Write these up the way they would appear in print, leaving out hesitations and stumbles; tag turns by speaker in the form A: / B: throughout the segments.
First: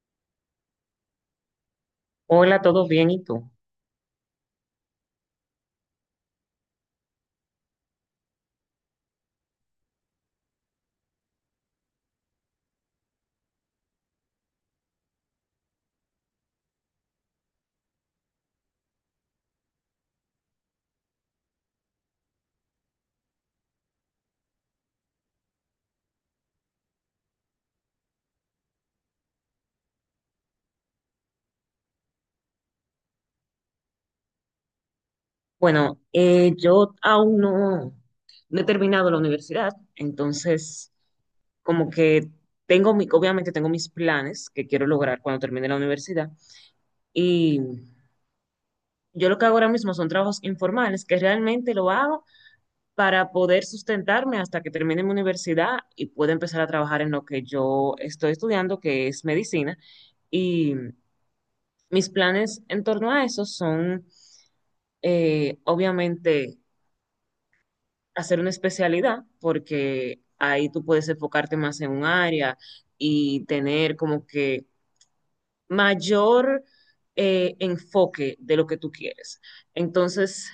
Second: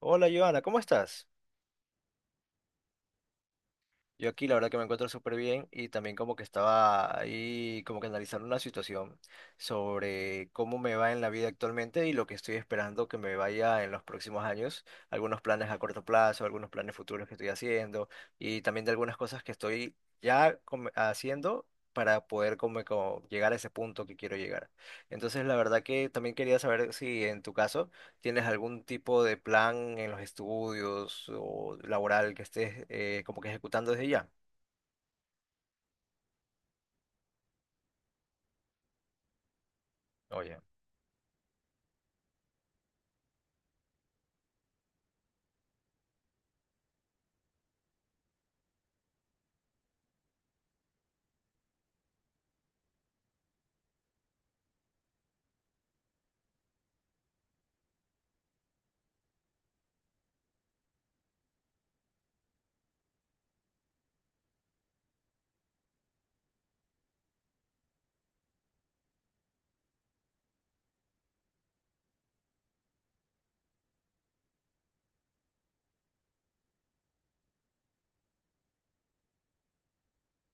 A: Hola, Joana, ¿cómo estás?
B: Hola, ¿todo bien? ¿Y tú?
A: Yo aquí la verdad que me encuentro súper bien y también como que estaba ahí como que analizando una situación sobre cómo me va en la vida actualmente y lo que estoy esperando que me vaya en los próximos años, algunos planes a corto plazo, algunos planes futuros que estoy haciendo y también de algunas cosas que estoy ya haciendo para poder como, como llegar a ese punto que quiero llegar. Entonces la verdad que también quería saber si en tu caso... ¿Tienes algún tipo de plan en los estudios o laboral que estés como que ejecutando desde ya?
B: Bueno, yo aún no he terminado la universidad,
A: Oye.
B: entonces como que obviamente tengo mis planes que quiero lograr cuando termine la universidad, y yo lo que hago ahora mismo son trabajos informales que realmente lo hago para poder sustentarme hasta que termine mi universidad y pueda empezar a trabajar en lo que yo estoy estudiando, que es medicina. Y mis planes en torno a eso son, obviamente hacer una especialidad porque ahí tú puedes enfocarte más en un área y tener como que mayor enfoque de lo que tú quieres. Entonces,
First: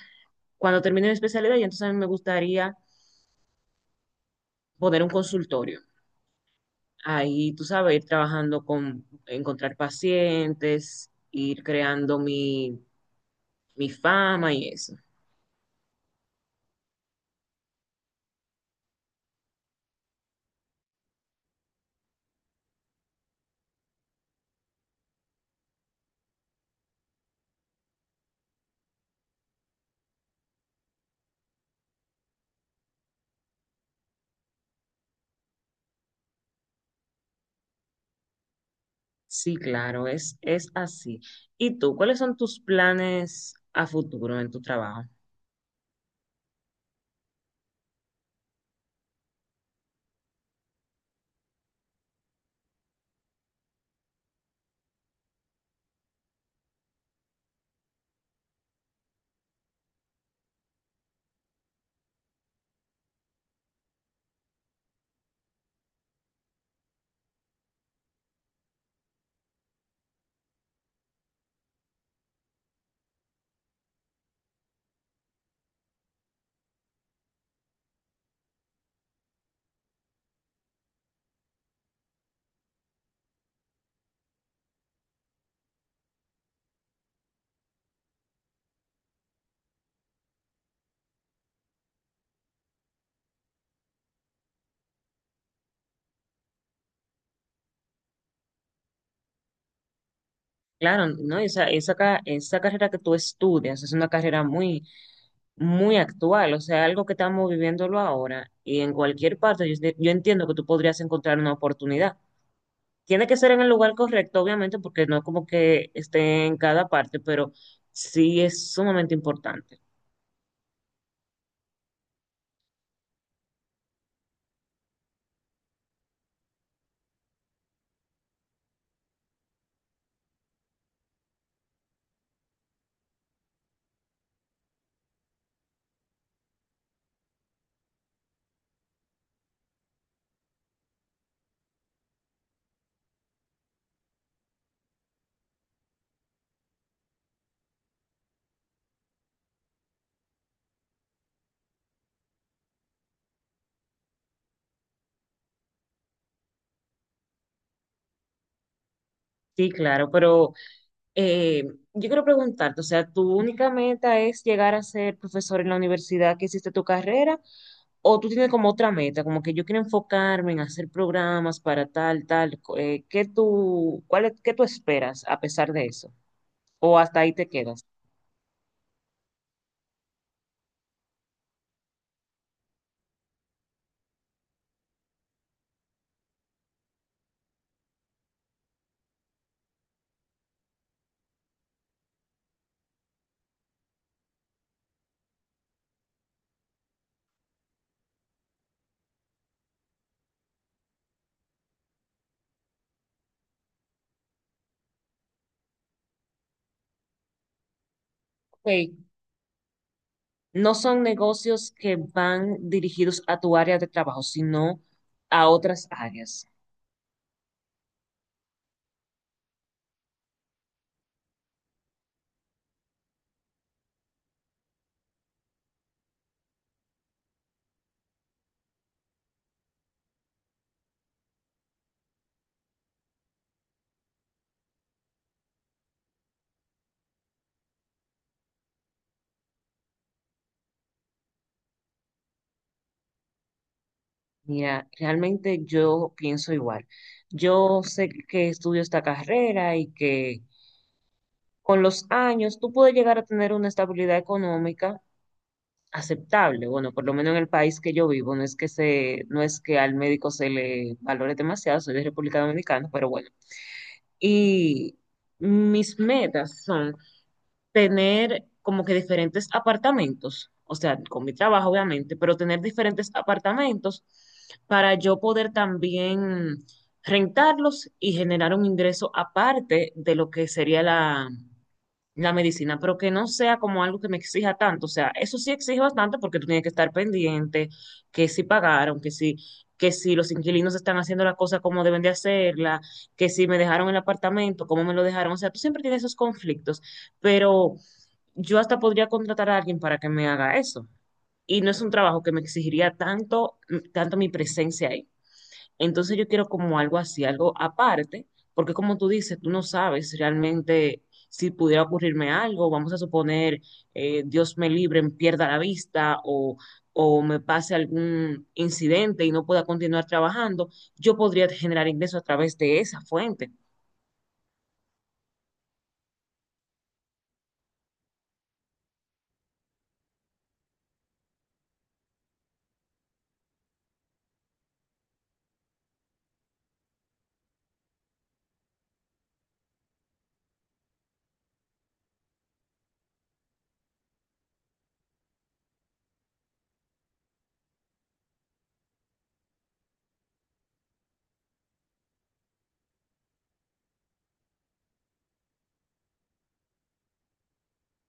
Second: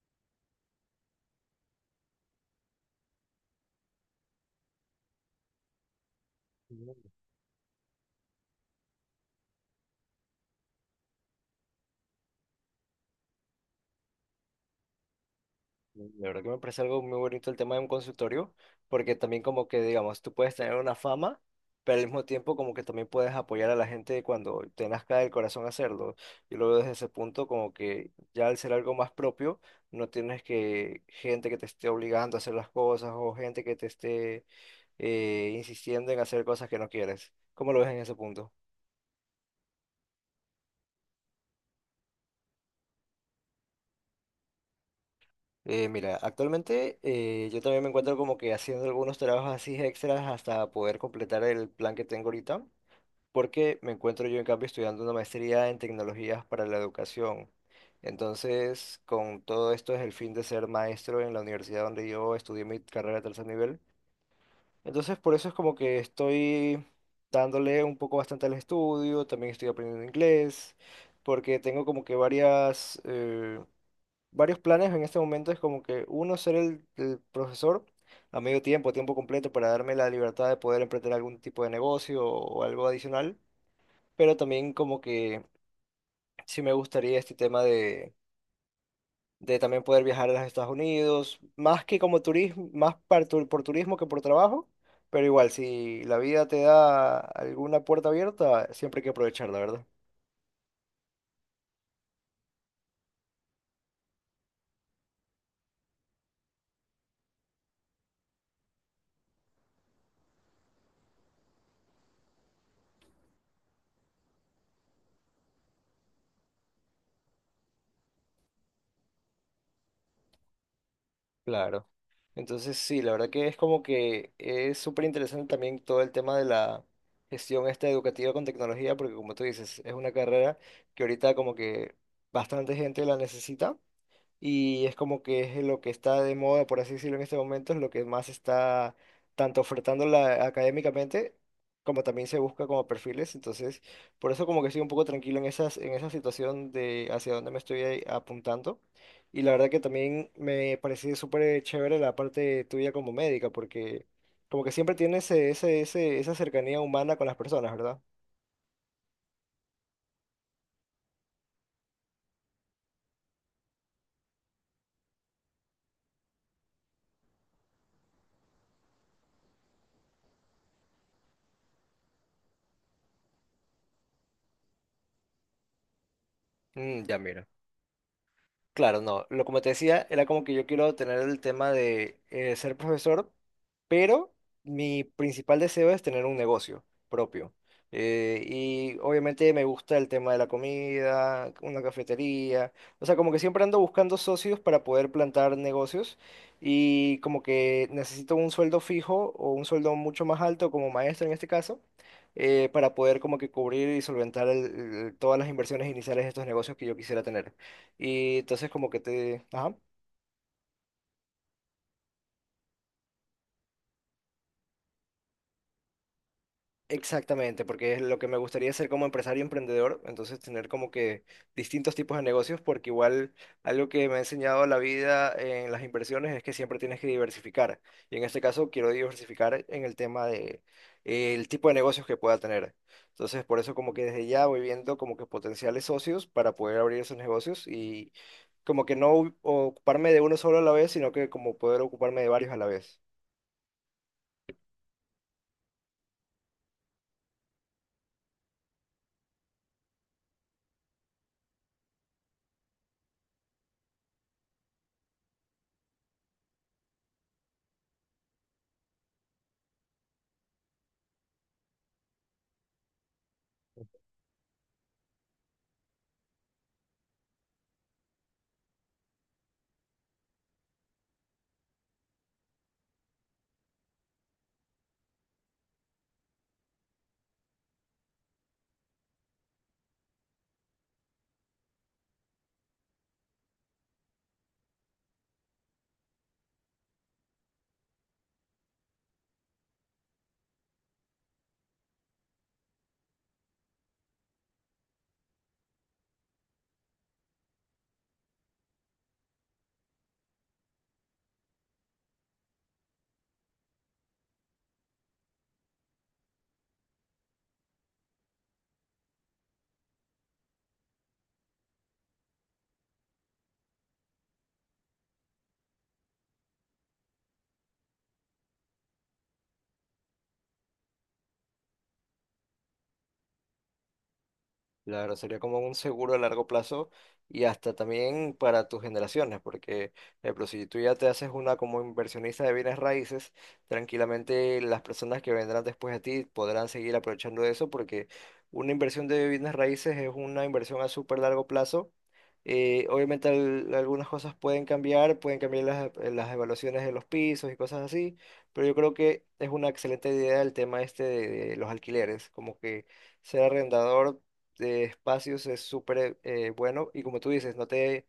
B: cuando termine mi especialidad, y entonces a mí me gustaría poner un consultorio.
A: Mm,
B: Ahí, tú sabes, ir trabajando con encontrar pacientes, ir creando mi fama y eso.
A: la verdad que me parece algo muy bonito el tema de un consultorio, porque también como que, digamos, tú puedes tener una fama, pero al mismo tiempo como que también puedes apoyar a la gente cuando te nazca del corazón hacerlo. Yo lo veo desde ese punto como que ya al ser algo más propio, no tienes que gente que te esté obligando a hacer las cosas o gente que te esté insistiendo en hacer cosas que no quieres. ¿Cómo lo ves en ese punto?
B: Sí, claro, es así. ¿Y tú, cuáles son tus planes a futuro en tu trabajo?
A: Mira, actualmente yo también me encuentro como que haciendo algunos trabajos así extras hasta poder completar el plan que tengo ahorita, porque me encuentro yo en cambio estudiando una maestría en tecnologías para la educación. Entonces, con todo esto es el fin de ser maestro en la universidad donde yo estudié mi carrera de tercer nivel. Entonces, por eso es como que estoy dándole un poco bastante al estudio, también estoy aprendiendo inglés, porque tengo como que varias... varios planes en este momento es como que uno ser el profesor a medio tiempo, tiempo completo, para darme la libertad de poder emprender algún tipo de negocio o algo adicional, pero también como que sí me gustaría este tema de también poder viajar a los Estados Unidos, más que como turismo, más por turismo que por trabajo, pero igual, si la vida te da alguna puerta abierta, siempre hay que aprovecharla, ¿verdad?
B: Claro, ¿no? Esa carrera que tú estudias es una carrera muy actual, o sea, algo que estamos viviéndolo ahora y en cualquier parte yo entiendo que tú podrías encontrar una oportunidad. Tiene que ser en el lugar correcto, obviamente, porque no como que esté en cada parte, pero sí es sumamente importante.
A: Claro. Entonces, sí, la verdad que es como que es súper interesante también todo el tema de la gestión esta educativa con tecnología, porque como tú dices, es una carrera que ahorita como que bastante gente la necesita y es como que es lo que está de moda, por así decirlo, en este momento, es lo que más está tanto ofertando la, académicamente como también se busca como perfiles, entonces por eso como que estoy un poco tranquilo en esas, en esa situación de hacia dónde me estoy ahí apuntando. Y la verdad que también me pareció súper chévere la parte tuya como médica, porque como que siempre tienes esa cercanía humana con las personas, ¿verdad?
B: Sí, claro, pero Eh, yo quiero preguntarte, o sea, ¿tu única meta es llegar a ser profesor en la universidad que hiciste tu carrera? ¿O tú tienes como otra meta, como que yo quiero enfocarme en hacer programas para ¿qué tú, qué tú esperas a pesar de eso? ¿O
A: Mm, ya
B: hasta ahí
A: mira.
B: te quedas?
A: Claro, no. Lo como te decía, era como que yo quiero tener el tema de ser profesor, pero mi principal deseo es tener un negocio propio. Y obviamente me gusta el tema de la comida, una cafetería. O sea, como que siempre ando buscando socios para poder plantar negocios y como que necesito un sueldo fijo o un sueldo mucho más alto como maestro en este caso. Para poder como que cubrir y solventar todas las inversiones iniciales de estos negocios que yo quisiera tener. Y entonces como que
B: Ok,
A: te... Ajá.
B: no son negocios que van dirigidos a tu área de trabajo, sino a otras áreas.
A: Exactamente, porque es lo que me gustaría ser como empresario emprendedor, entonces tener como que distintos tipos de negocios, porque igual algo que me ha enseñado la vida en las inversiones es que siempre tienes que diversificar. Y en este caso quiero diversificar en el tema de el tipo de negocios que pueda tener. Entonces, por eso como que desde ya voy viendo como que potenciales socios para poder abrir esos negocios y como que no ocuparme de uno solo a la vez, sino que como poder ocuparme de varios a la vez.
B: Mira, realmente yo pienso igual. Yo sé que estudio esta carrera y que con los años tú puedes llegar a tener una estabilidad económica aceptable. Bueno, por lo menos en el país que yo vivo, no es que no es que al médico se le valore demasiado, soy de República Dominicana, pero bueno. Y mis metas son tener como que diferentes apartamentos, o sea, con mi trabajo obviamente, pero tener diferentes apartamentos para yo poder también rentarlos y generar un ingreso aparte de lo que sería la medicina, pero que no sea como algo que me exija tanto. O sea, eso sí exige bastante porque tú tienes que estar pendiente, que si pagaron, que si los inquilinos están haciendo la cosa como deben de hacerla, que si me dejaron el apartamento, cómo me lo dejaron. O sea, tú siempre tienes esos conflictos, pero yo hasta podría contratar a alguien para que me haga eso. Y no es un trabajo que me exigiría tanto, tanto mi presencia ahí. Entonces yo quiero como algo así, algo aparte, porque como tú dices, tú no sabes realmente si pudiera ocurrirme algo, vamos a suponer, Dios me libre, pierda la vista o me pase algún incidente y no pueda continuar trabajando, yo podría generar ingresos a través de esa fuente.
A: Claro, sería como un seguro a largo plazo y hasta también para tus generaciones, porque, por ejemplo, si tú ya te haces una como inversionista de bienes raíces, tranquilamente las personas que vendrán después de ti podrán seguir aprovechando eso, porque una inversión de bienes raíces es una inversión a súper largo plazo. Obviamente algunas cosas pueden cambiar las evaluaciones de los pisos y cosas así, pero yo creo que es una excelente idea el tema este de los alquileres, como que ser arrendador de espacios es súper bueno y como tú dices, no te...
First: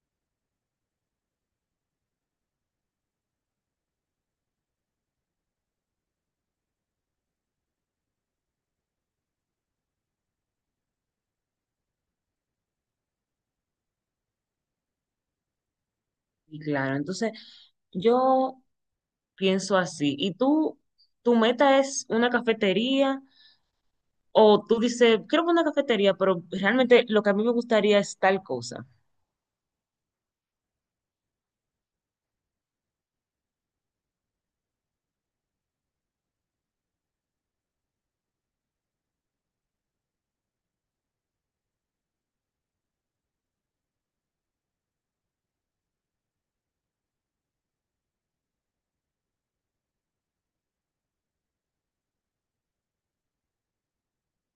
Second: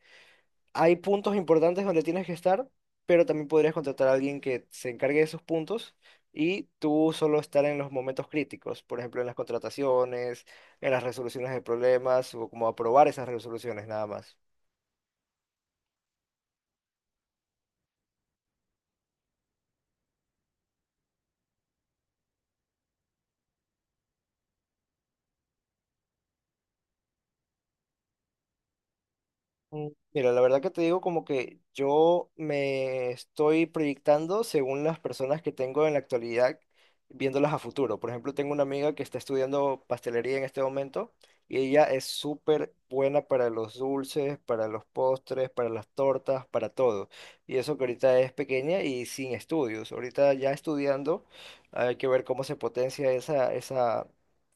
A: hay puntos importantes donde tienes que estar, pero también podrías contratar a alguien que se encargue de esos puntos y tú solo estar en los momentos críticos, por ejemplo, en las contrataciones, en las resoluciones de problemas o como aprobar esas resoluciones nada más.
B: Y claro, entonces yo pienso así. ¿Y tú, tu meta es una cafetería o tú dices, quiero una cafetería, pero realmente lo que a mí me gustaría es tal cosa?
A: Mm, mira, la verdad que te digo como que yo me estoy proyectando según las personas que tengo en la actualidad, viéndolas a futuro. Por ejemplo, tengo una amiga que está estudiando pastelería en este momento y ella es súper buena para los dulces, para los postres, para las tortas, para todo. Y eso que ahorita es pequeña y sin estudios. Ahorita ya estudiando, hay que ver cómo se potencia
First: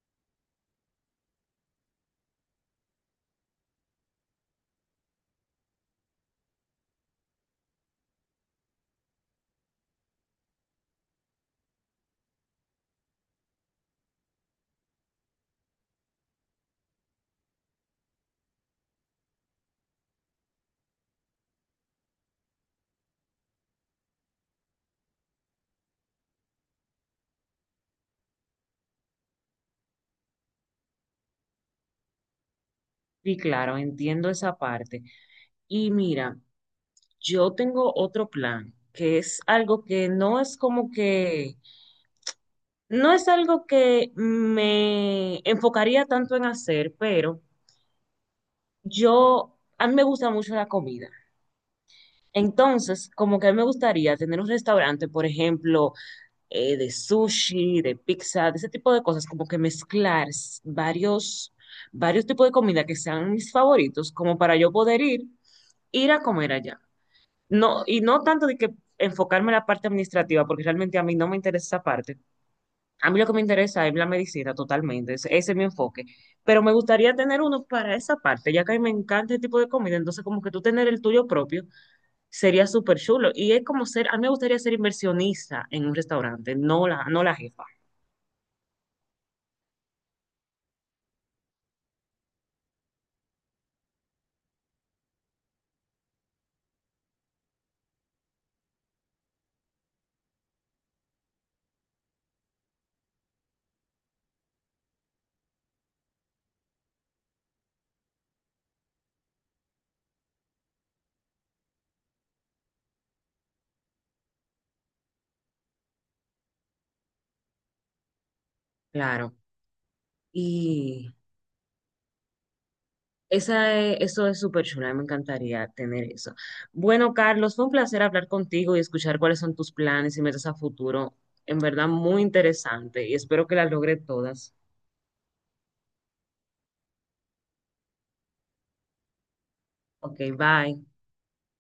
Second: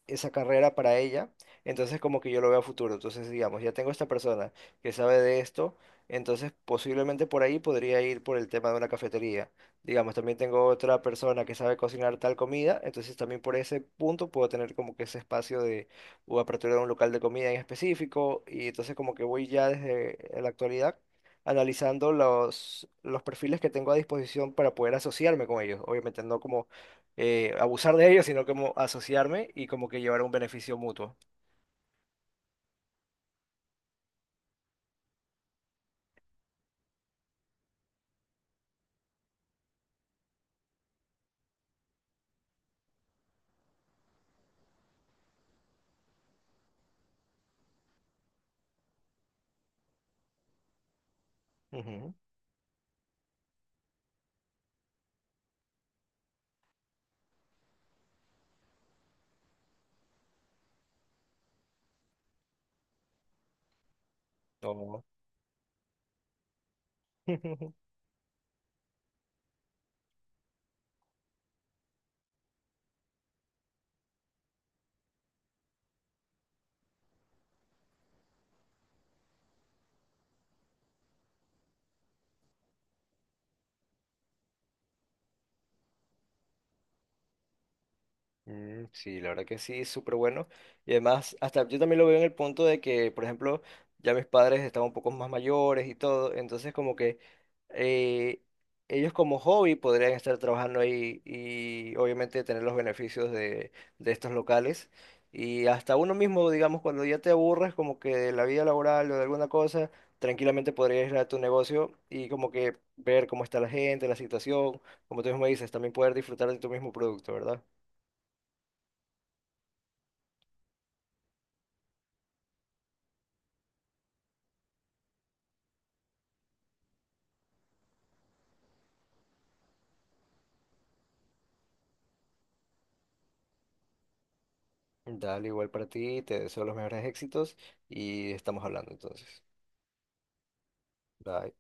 A: esa carrera para ella. Entonces como que yo lo veo a futuro. Entonces, digamos, ya tengo esta persona que sabe de esto, entonces posiblemente por ahí podría ir por el tema de una cafetería. Digamos, también tengo otra persona que sabe cocinar tal comida, entonces también por ese punto puedo tener como que ese espacio de o apertura de un local de comida en específico, y entonces como que voy ya desde la actualidad analizando los perfiles que tengo a disposición para poder asociarme con ellos. Obviamente no como abusar de ellos, sino como asociarme y como que llevar un beneficio mutuo.
B: Sí, claro, entiendo esa parte. Y mira, yo tengo otro plan, que es algo que no es como no es algo que me enfocaría tanto en hacer, pero a mí me gusta mucho la comida.
A: Ujú.
B: Entonces, como que a mí me gustaría tener un restaurante, por ejemplo, de sushi, de pizza, de ese tipo de cosas, como que mezclar varios tipos de comida que sean mis favoritos, como para yo poder
A: No.
B: ir a comer allá. No, y no tanto de que enfocarme en la parte administrativa, porque realmente a mí no me interesa esa parte. A mí lo que me interesa es la medicina totalmente, ese es mi enfoque. Pero me gustaría tener uno para esa parte, ya que a mí me encanta este tipo de comida, entonces como que tú tener el tuyo propio sería súper chulo. Y es como ser, a mí me gustaría ser inversionista en un restaurante, no la jefa,
A: Mm, sí, la verdad que sí, súper bueno. Y además, hasta yo también lo veo en el punto de que, por ejemplo, ya mis padres estaban un poco más mayores y todo, entonces como que eh, ellos como hobby podrían estar trabajando ahí y obviamente tener los beneficios de estos locales. Y hasta uno mismo, digamos, cuando ya te aburres como que de la vida laboral o de alguna cosa, tranquilamente podrías ir a tu negocio y como que ver cómo está la gente, la situación, como tú mismo dices, también poder disfrutar de tu mismo producto, ¿verdad?
B: claro. Y Eso es súper chula, me encantaría tener eso. Bueno, Carlos, fue un placer hablar contigo y escuchar cuáles son tus planes y metas a futuro. En verdad, muy interesante y espero que las logre todas.
A: Dale, igual para ti, te deseo los mejores éxitos y estamos hablando entonces.
B: Ok, bye.
A: Bye.